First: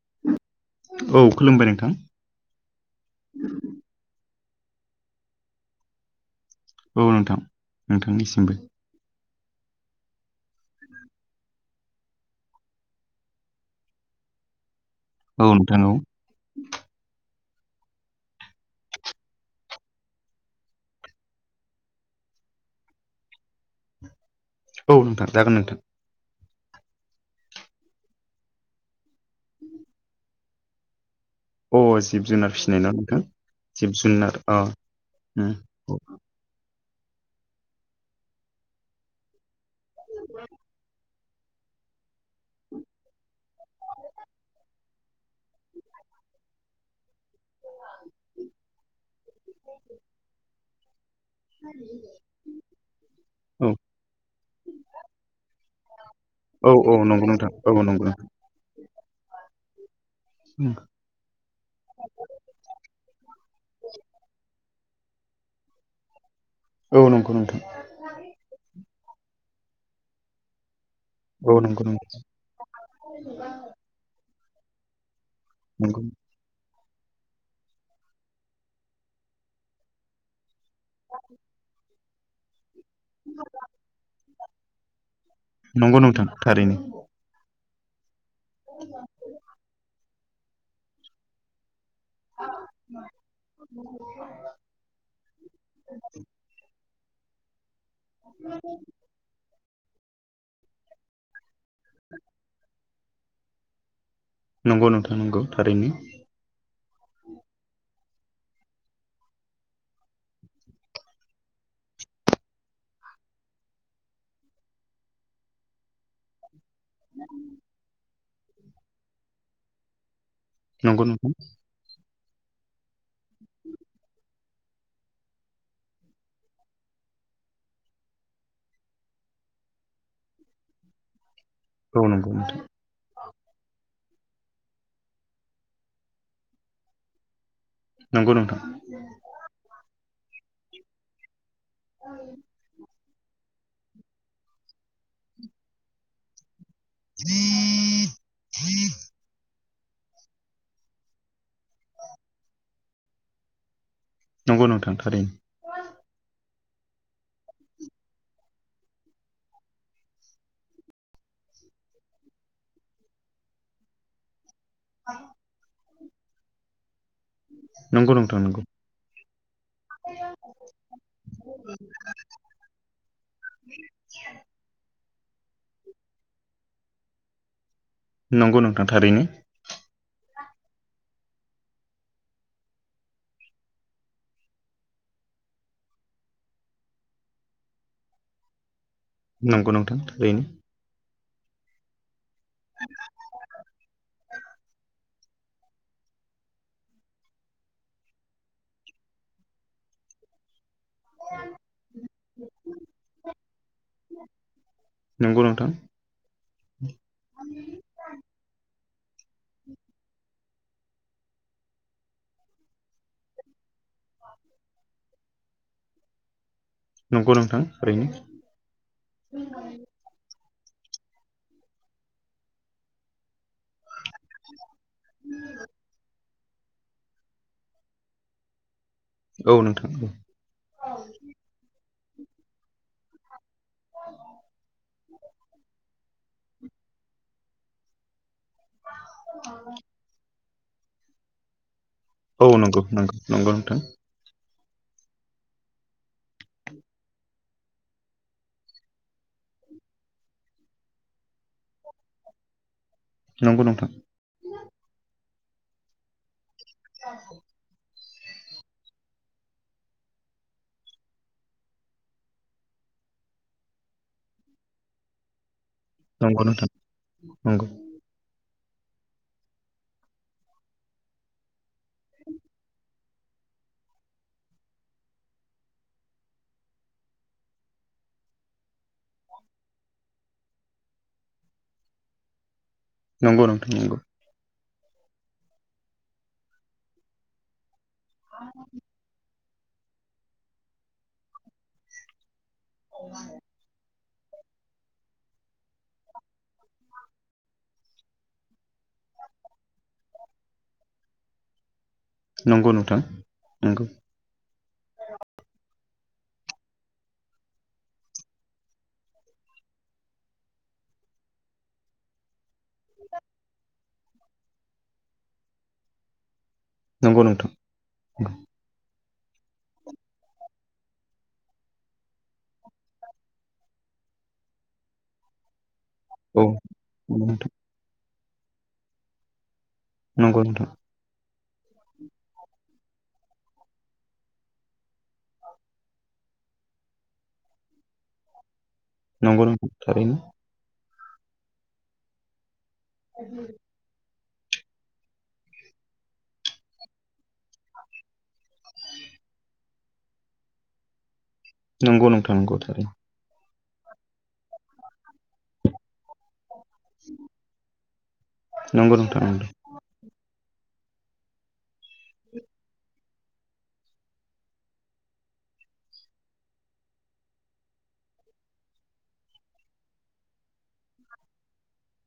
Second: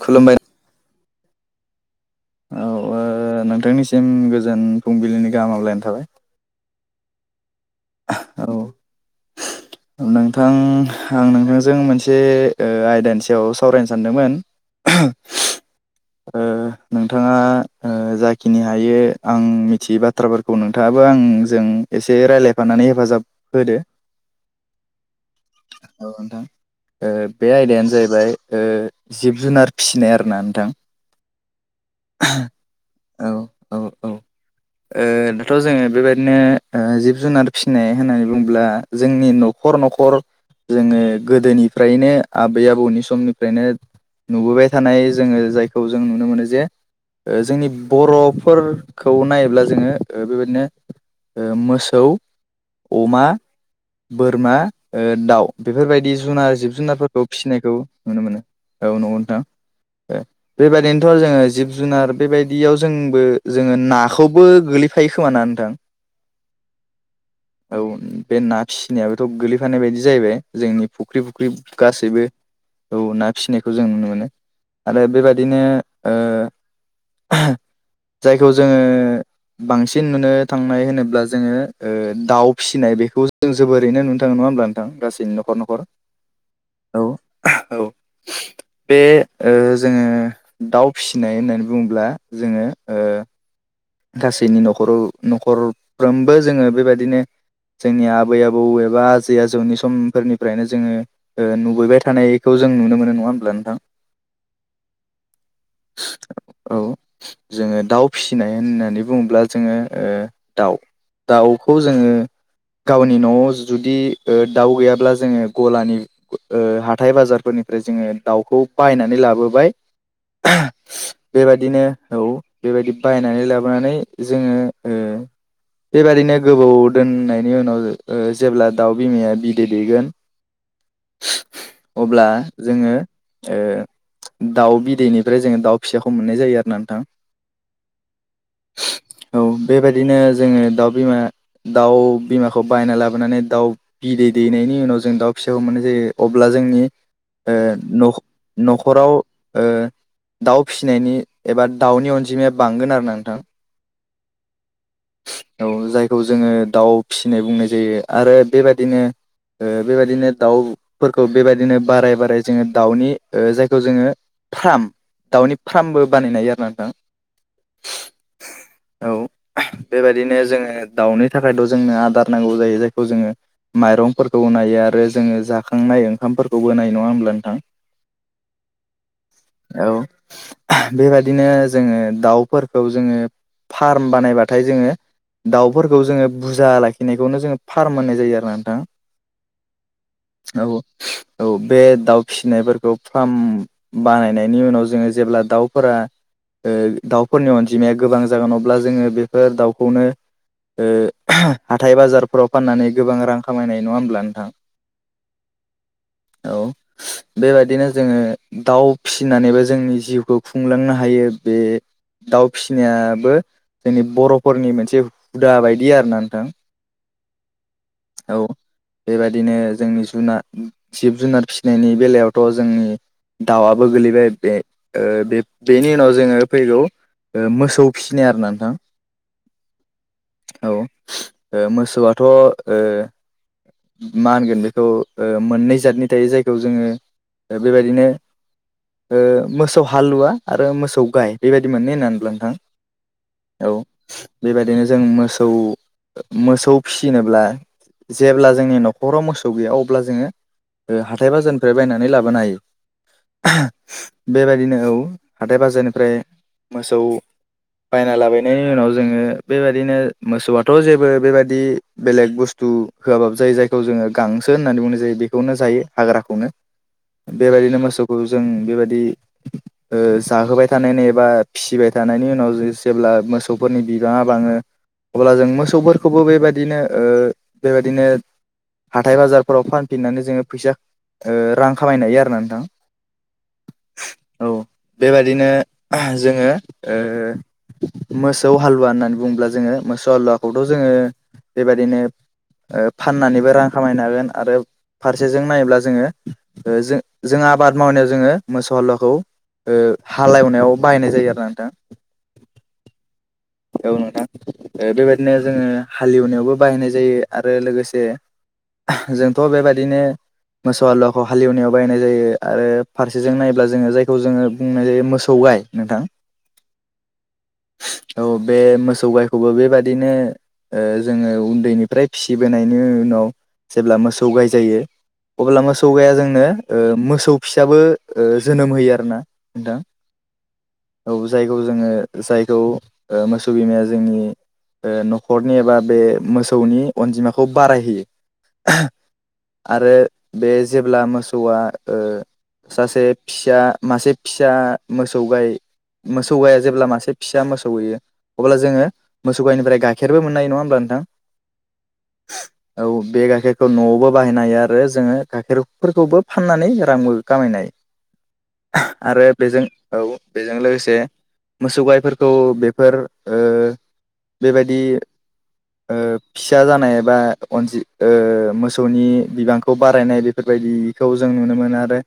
खुलुमबाय औ खुलुमबाय नोंथां औ ओ नोंथांनिसिम गोजोन फुंबिलिनि गाहाम हामलायनाय थाबाय औ नोंथां औ नोंथांनिसिमबो नोंथां आं नोंथांजों मोनसे ओ आयदानि सायाव सावरायनो सानदोंमोन औ नोंथां औ ओ नोंथाङा ओ जाखिनि हायो आं मिथियै बाथ्राफोरखौ नोंथाङाबो आंजों एसे रायज्लायफानानै हेफाजाब होदो औ नोंथां जागोन नोंथां औ नोंथां ओ बे आयदायानो जाहैबाय ओ जिब जुनार फिसिनाय आरोना नोंथां अ जिब जुनार फिसिनाय ना नोंथां औ औ जिब औ जुनार अ ओ दाथ' उम, जोङो बेबायदिनो ओ जिब जुनार फिसिनाय होननानै बुङोब्ला जोंनि न'खर न'खर जोङो गोदोनिफ्रायनो आबै आबौनि समनिफ्रायनो नुबोबाय थानाय जोङो जाय खौ जों नुनो मोनो जे ओ जोंनि बर'फोरखौ नायोब्ला जोङो ओ बेबायदिनो ओ मोसौ अमा औ बोरमा दाउ बेफोरबायदि जिब जुनार औ जिब औ जुनारफोरखौ नंगौ नोंथां औ फिसिनायखौ नंगौ नुनो नोंथां मोनो औ नंगौ नोंथां उम, बेबायदिनोथ' जोङो जिब जुनार बेबायदियाव जोंबो जोङो नाखौबो गोल्लै फायो खोमा ना नोंथां औ नंगौ नोंथां औ बे ना फिस नायाबोथ' गोगलैफानाय बायदि जाहैबाय जोंनि फुख्रि फुख्रि औ नंगौ नोंथां गासैबो औ ना फिसिनायखौ जों नुनो मोनो आरो बेबादि बिदिनो नंगौ ओ जायखौ जोङो बांसिन नुनो थांनाय होनोब्ला जोङो ओ दाउ फिसिनाय बेखौ जों जोबोरैनो नुनो थाङो नङा होमब्ला नोंथां गासै न'खर न'खर नंगौ नोंथां थारैनो औ औ बे ओ जोङो दाउ फिसिनाय होननानै बुंब्ला जोङो ओ गासैनि न'खराव न'खरफ्रोमबो जोङो बेबायदिनो जोंनि आबै आबौ एबा आजै आजौनि समफोरनिफ्रायनो जोङो ओ नुुबबाय थानायखौ जों नुनो मोनो नङा होमब्ला नोंथां नंगौ नोंथां नंगौ थारैनो औ जोङो दाउ फिसिनाय होननानै बुङोब्ला जोङो ओ दाउ दाउखौ जोङो गावनि न'आव जुदि ओ दाउ गैयाब्ला जोङो गलानि ओ हाथाय बाजारफोरनिफ्राय जोङो दाउखौ बायनानै लाबोबाय नंगौ नंगौ बेबायदिनो औ बेबायदि बायनानै लाबोनानै जोङो बेबादिनो गोबाव दोननायनि उनाव जेब्ला दाउ बिमाया बिदै दैेगोन औ अब्ला नंगौ नोंथां जोङो दाउ बिदैनिफ्राय जोङो दाउ फिसाखौ मोननाय जायो आरो ना नोंथां नंगौ नोंथां औ बेबायदिनो जोङो दाउ बिमा दाउ बिमाखौ बायना लाबो माबानानै दाउ बिदै दैनायनि उनाव जों दाउ फिसाखौ मोननाय जायो अब्ला जोंनि न'खराव दाउ फिसिनायनि एबा दाउनि अनजिमाया बांगोन आरोा नोंथां नंगौ नोंथां थारैनो औ जायखौ जोङो दाउ फिसिनाय बुंनाय जायो आरो बेबायदिनो बेबायदिनो दाउफोरखौ बेबायदिनो बाराय बाराय जोङो दाउनि जायखौ जोङो फार्म दाउनि फार्मबो बानायनाय आरो ना नोंथां नंगौ नंथां नंगौ औ बेबायदिनो जोङो दाउनि थाखायथ' जोंनो आदार नांगौ जायो जायखौ जोङो माइरंफोरखौ नायो आरो जोङो जाखांनाय ओंखामफोरखौबो नाय नङा होमब्ला नोंथां नंगौ नोंथां थारैनो बेबायदिनो जोङो दाउ फोरखौ जोङो फार्म बानायबाथाय जोङो दाउफोरखौ जोङो बुरजा लाखिनायखौनो जोङो फार्म होननाय जायो आरो नोंथां नंगौ नोंथां थओरैनो औ औ बे दाउ फिसिनायफोरखौ फार्म बानाय नोंनि उनाव जोङो जेब्ला दावफोरा ओ दाव फोरनि अनजिमाया गोबां जागोन अब्ला जोङो बेफोर दाउखौनो हाथाय बाजारफोराव फाननानै गोबां रां खामायनाय नङा होमब्ला नोंथां नंगौ नोंथां औ बेबायाददिनो जोङो दाउ फिसिनानैबा जोंनि जिउखौ खुंलांनो हायो बे दाउ फिसिनायाबो जोंनि बर'फोरनि मोनसे हुदा बायदि आर ना नोंथां नंगौ नोंथां ओरैनो औ बेबादिनो जोंनि जुनाद जिब जुनार फिसिनायनि बेलायावथ' जोंनि दाउआबो गोलैबाय बे बे बेनि उनाव जोङो फैगौ मोसौ फिसिनाय आरो नोंथां औ नोंथां औ औ मोसौआथ' मा होनगोन बेखौ मोननै जादनि थायो जायखौ जोङो बेबायदिनो मोसौ हालुवा आरो मोसौ गाय बेबायदि मोनन होननानै ल नोंथां औ नंगौ नंगौ नंगौ औ नोंथां बेबायदिनो जों मोसौ मोसौ फिसिनोब्ला जेब्ला जोंनि न'खराव मोसौ गैया अब्ला जोङो हाथाय बाजारनिफ्राय बायनानै लाबोनो हायो नंगौ नोंथां बेबायदिनो औ हाथथाय बाजारनिफ्राय मोसौ बायना लाबायनायनि उनाव जोङो बेबायदिनो मोसौआथ' जेबो बेबायदि बेलेग बुस्थु होआबाबो जायो जायखौ जोङो गांसो होननानै बुंनाय जायो बेखौनो जायो नंगौ हाग्राखौनो नोंथां नंगौ बेबायदिनो मोसौखौ जों बेबायदि ओ जाहोबाय थानाय नै एबा फिसिबाय थानायनि उनाव जे-जेब्ला मोसौफोरनि बिबाङा बाङो अब्ला जों मोसौफोरखौबो बेबायदिनो बेबायदिनो हाथाय बाजारफोराव फानफिननानै जोङो फैसा रां ओ खामायनो हायो आरो ना नोंथां नंगौ नंथां नंगौ औ बेबादिनो जोङो मोसौ हालुवा होननानै बुङोब्ला जोङो मोसौ हालुवाखौथ' जोङो बेबायदिनो ओ फाननानैबो रां खामायनो हागोन आरो फारसे ज नायोब्ला जोङो जों आबाद मावनायाव जोङो मोसौ हालुवाखौ ओ हालेवनायाव बाहायनाय जायो आरो नोंथां नंगौ नोंथां नंगौ औ नोंथां बेबायदिनो जोङो हालेवनायावबो बाहायनाय जायो आरो लोगोसे जोंथ' बेबायदिनो मोसौ हालुवाखौ हालेवनायाव बायनाय जायो आरो फारसेजों नायोब्ला जोङो जायखौ जोङो बुंनाय जायो मोसौ गाय नोंथां नोंगौ नोंथां औ बे मोसौ गायखौबो बेबादिनो ओ जोङो उन्दैनिफ्राय फिबोनायनि उनाव जेब्ला मोसौ गाय जायो अब्ला मोसौ गाया औ जोंनो ओ मोसौ फिसाबो ओ जोनोम होयो आरोना नोंथां नोंगौ नोथां औ जायखौ जोङो जायखौ ओ मोसौ बिमाया जोंनि ओ न'खरनि एबा बे मोसौनि अनजिमाखौ बारायहैयो [unintelligible] नंगौ नोंथां नंगौ नोंथां आरो थारैनो बे जे अब्ला मोसौआ ओ सासे फिसा मासे फिसा मोसौ गाय मोसौ गाया जेब्ला मासे फिसा मोसौ होयो अब्ला जोङो मोसौ गाइनिफ्राय गाइखेरबो मोननाय नङा होमब्ला नोंथां नोंगौ नोंथां नोंगौ थार खौ न'आवबो बाहायनो हायो आरो जोङो गाइखेरफोरखौबो फाननानै रांबो खामायनायहायो। नंगौ नोंथां आरो नंगौ बेजों औ बेजों लोगोसे बे मोसौ गाइफोरखौ बेफोर ओ बेबायदि ओ फिसा जानाय बा अनजि मोसौनि बिबांखौ बारायनाय बेफोर बायदिखौ जों नुनो मोन आरो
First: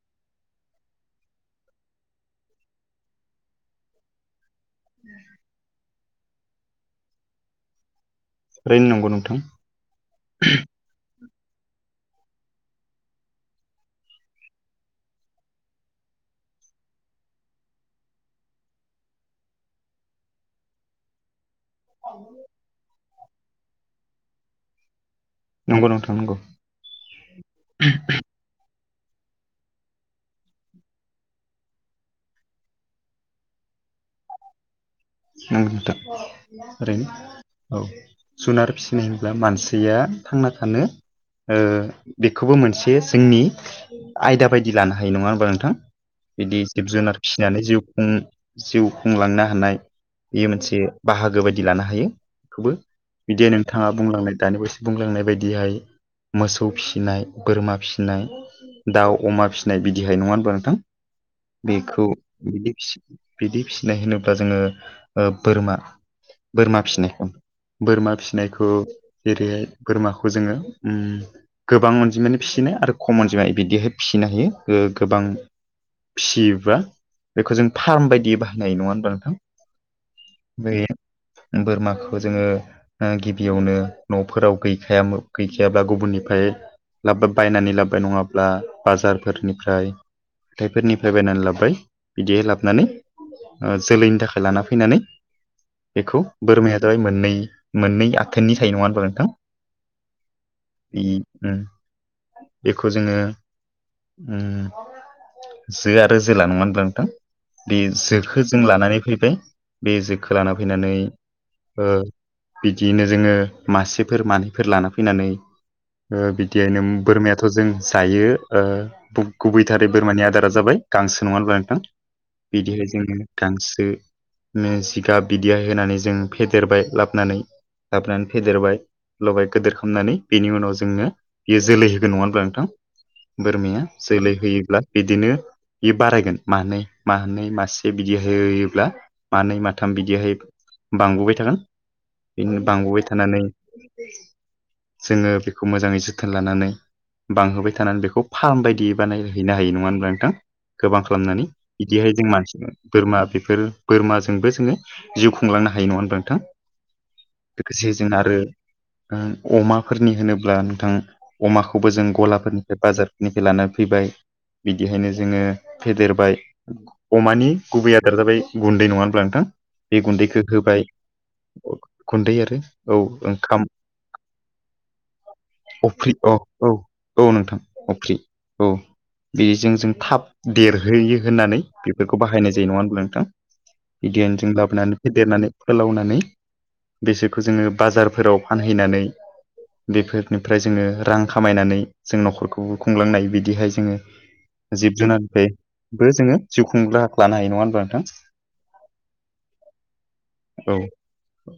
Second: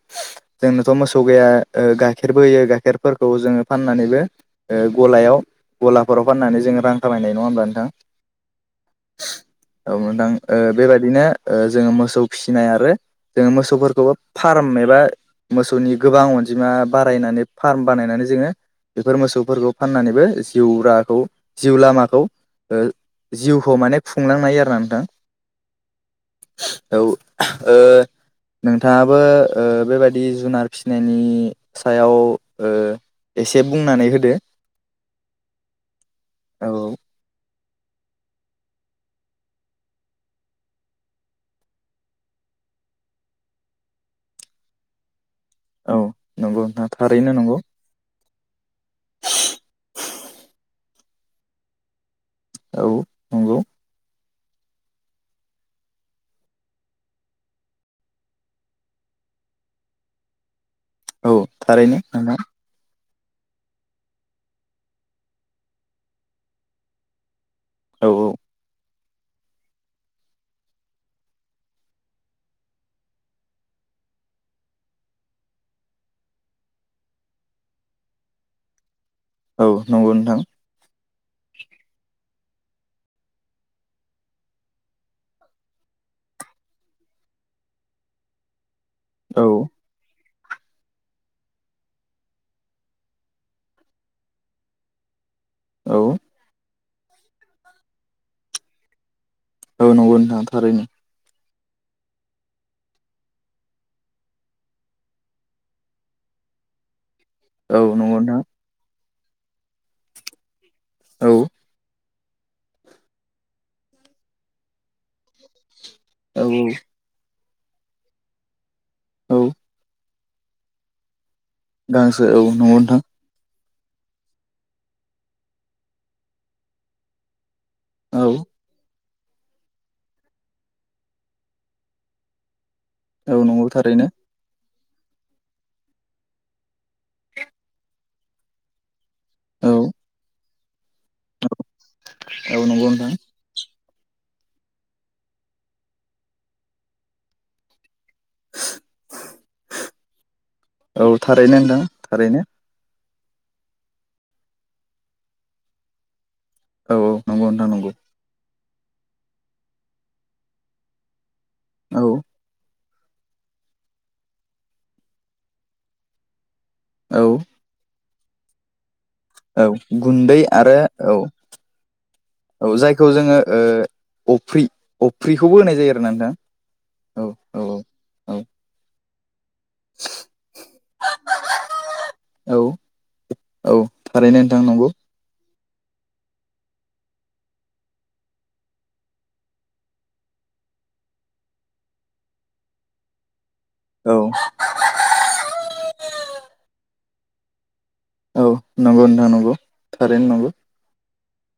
जोंनोथ' मोसौ गैया गाइखेरबो होयो गाइखेरफोरखौ जोङो फाननानैबो गलायाव गलाफोराव फाननानै जोङो रां खामायनाय नङा होमब्ला नोंथां थारैनो नंगौ नोंथां [unintelligible] औ नोंदां बेबायदिनो ओ जोङो मोसौ फिनाय आरो जोङो मोसौफोरखौबो फार्म एबा मोसौनि गोबां अनजिमा बारायनानै फार्म बानायनानै जोङो बेफोर मोसौफोरखौ फाननानैबो जिउ राखौ जिउ लामाखौ ओ जिउखौ माने खुंलांनाय हायो आरो ना नोंथां। नंगौ नोंथां नंगौ [unintelligible] औ [unintelligible] ओ नों थाङाबो ओ बेबायाददि जुनार फिनायनि सायाव ओ एसे बुंनानै होदो [unintelligible] नोंथां औ ओरैनो औ जुनार फिसिनाय होनब्ला मानसिया थांना थानो ओ बेखौबो मोनसे जोंनि आयदा बायदि लानो हायो नङा नोंथां औ नंगौ बिदि नोंथां जिब जुनार थारैनो नंगौ फिनानै जिउ खुं जिउ खुंलांनो हानाय बेयो मोनसे बाहागो बायदि लानो हायो बेखौबो औ बिदि नंगौ नोंथाङा बुंलांनाय दानि बसो बुंलांनाय बायदिहाय मोसौ फिनाय बोरमा फिनाय दाउ अमा फिनाय बिदिहाय नङा होनबा नोंथां औ थारैनो बेखौ नोंथां बिदि बिदि फिसिनाय होनोब्ला जोङो ओ बोरमा बोरमा फिनाय औ बोरमा फिसिनायखौ जेरैहाय बोरमाखौ जोङो उम गोबां अनजिमायानो फिसिनो आरो खम अनजिमाया बिदिहाय फि फिनो हायो ओ गोबां फियोबा बेखौ जों फार्म बायदि बाहायनाय नङा होनबा नोंथां? औ नंगौ नोंथां बे बोरमाखौ जोङो ओ गिबियावनो न'फोराव गैखायामोन गैखायाब्ला गुबुननिफाय लाबा बायनानै लाब्बाय नङाब्ला औ बाजारफोरनिफ्राय हाथायफोरनिफ्राय बायनानै लाबोबाय बिदिहै लाबोनानै जोलैनि थाखाय लाना फैनानै औ बेखौ बोरमाया जाबाय मोननै मोननै आथोननि थायो नङा होनबा नोंथां औ नंगौ नोंथां थारैनो। बे उम बेखौ जोङो ओम जो आरो जोला नङा होमबा नोंथां। बे औ नंगौ जोखो नोंथां जों लानानै फैबाय बे जोखो लाना फैनानै औ ओ बिदियैनो जोङो मासेफोर मानैफोर लाना फैनानै ओ औ बिदियैनो बोरमायाथ' जों जायो। ओ औ औ गुबैथारै बोरमानि आदारा जाबाय गांसो नङा होनब्ला नोंथां। गांसो औ नंगौ बिदिहाय नोंथां जों गांसो नो जिगाब बिदिहाय होनानै जों फेदेरबाय लाबोनानै। औ गाबनानै फेदेरबाय लबाय गेदेर खालामनानै बेनि उनाव जोंनो बियो जोलै होगोन नङा होनब्ला औ नोंथां। नंगौ बोरमाया थारैनो जोलै होयोब्ला बिदिनो बे बारायगोन मानैै मानैै मासे बिदि होयोब्ला मानै औ माथाम बिदिहाय बांबोबाय थागोन। औ बिदिनो नंगौ बांबोबाय नोंथां थानानै जोङो बेखौ मोजाङै जोथोन लानानै बांहोबाय थानानै बे खौ फार्म बायदियै बानायहैनो हायो नङा होनब्ला नोंथां। गोबां औ खालामनानै थारैनो नोंथां बिदिहाय जों थारैनो मानसि बोरमा बेफोर बोरमाजोंबो जोङो जिउ खुंलांनो हायो नङा होनबा नोंथां। औ औ नंगौ नोंथां नंगौ लोगोसे जोंना आरो अमाफोरनि होनोब्ला नोंथां अमाखौबो औ जों गलाफोरनि बे बाजारनिफ्राय लानानै फैबाय, बिदिहायनो जोङो फेदेरबाय। औ अमानि गुबै आदारा जाबाय गुन्दै नङा होब्ला नोंथां। औ बे गुन्दै गुन्दैखौ आरो होबाय औ गुन्दै आरो औ जायखौ जोङो ओंखाम अफ्रि अफ्रिखौबो होनाय जायो आरोना अफ्रि औ नोंथां। औ औ नोंथां। अफ्रि औ बेजों जों थाब देरहोयो होननानै बेफोरखौ बाहायनाय औ जायो नङा होनोमब्ला नोंथां। औ बिदिनो थारैनो जों नोंथां नंगौ लाबोनानै फेदेरनानै फोलावनानै बेसोरखौ जोङो बाजारफोराव फानहैनानै बेफोरनिफ्राय जोङो रां खामायनानै जों न'खरखौबो खुंलांनाय बिदिहाय जोङो औ जिब-जुनारनिफ्रायबो जोङो जिउ खुंनो राहाखौ लानो हायो नङा होनबा नोंथां। औ नंगौ नथां नंगौ थारैनो नंगौ। औ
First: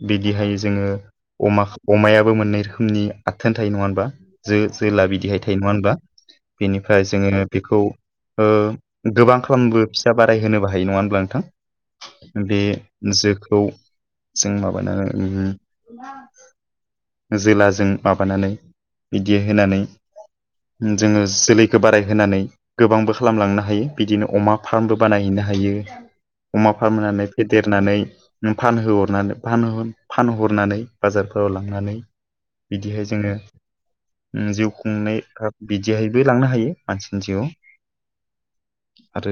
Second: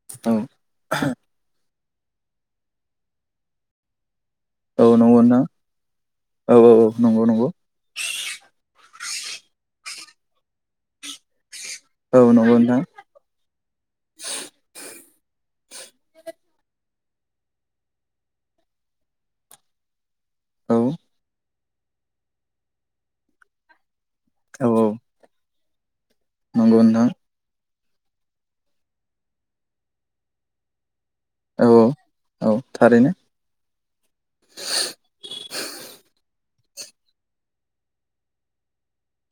बिदिहाय जोङो अमा अमायाबो मोननै रोखोमनि आथोन थायो नङा होम्बा। जो औ जोला बिदिहाय थायो नङा होनबा। बेनिफ्राय नंगौ नोंथां जोङो बेखौ ओ गोबां खालामबो [unintelligible] बाराय होनोबो हायो नङा होमब्ला नोंथां। बे जोखौ जों माबानानै उ जोलाजों माबानानै बिदि होनानै औ जोङो जोलैखौ बारायहोनानै गोबांबो खालामलांनो हायो। बिदिनो अमा औ नंगौ औ नंगौ नोंथां औ फार्मबो बानायहैनो हायो। अमा नंगौ नोंथां फाननानै फेदेरनानै फानहोहरनानै फान फानहरनानै बाजारफोराव औ लांनानै औ बिदिहाय थारैनो जोङो जिउ खुंनाय बिदिहायबो लांनो हायो। मानसिनि जिउ। आरो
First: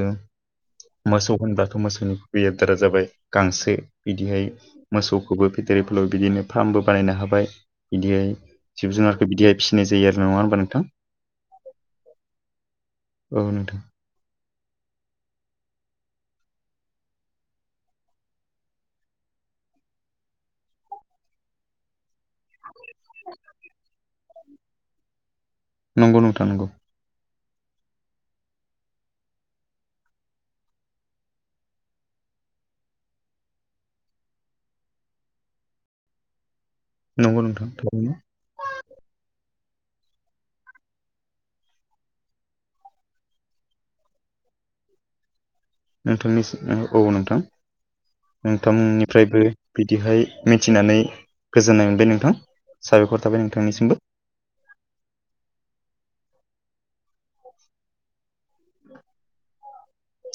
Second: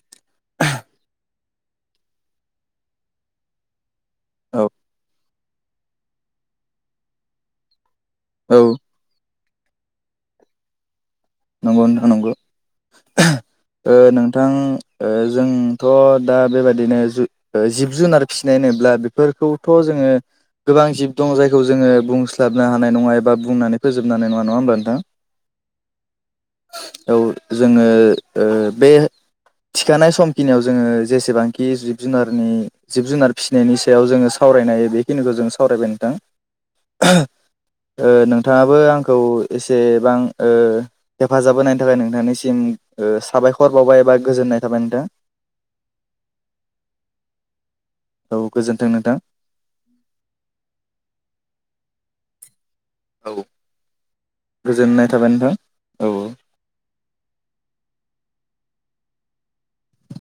मोसौ होनबा गथ' मोसौनि बेय दारा जाबाय गांसो बिदिहाय औ मोसौ खौबो बिदिनो फार्मबो बानायनो हाबाय बिदियाय औ जिब-जुनार बिदिहाय फिसिनाय जायो नङा होनबा नोंथां। नंगौ नोथां नंगौ। औ नोंथां ओ नों थां जोंथ' दा बेबाददिनो जिब-जुनार फिसिनाय होनोब्ला बेफोर खौथ' जोङो गोबां जिब दङ जायखौ जोङो बुंस्लाब बुंनो हानायङा एबा बुंनानै फोजोबनो हानाय नङा नङा होमब्ला नोंथां। नंगौ नोंथा नंगौ। औ जोङो ओ बे थिखानाय समखिनियाव जोङो जेसेबांखि जिब-जुनारनि जिब-जुनार फिसिनायनि सायाव जोङो सावरायनाय बेखिनिखौ जों सावरायबाय नोंथां नंगौ नोंथां ओ थारैनो नोंथाङाबो आंखौ एसेबां ओ हेफाजाब होनायनि थाखाय नोंथांनिसिम उह साबायखर बावबाय एबा गोजोननाय थाबाय नोंथां नोंथांनिसिम औ नोंथां औ गोजोन्थों नोंथां। नोंथांनिफ्रायबो बिदिहाय मिथिनानै गोजोननाय मोनबाय नोंथां। साबायखर औ थाबाय नोंथांनिसिमबो गोजोननाय थाबाय नोंथां औ औ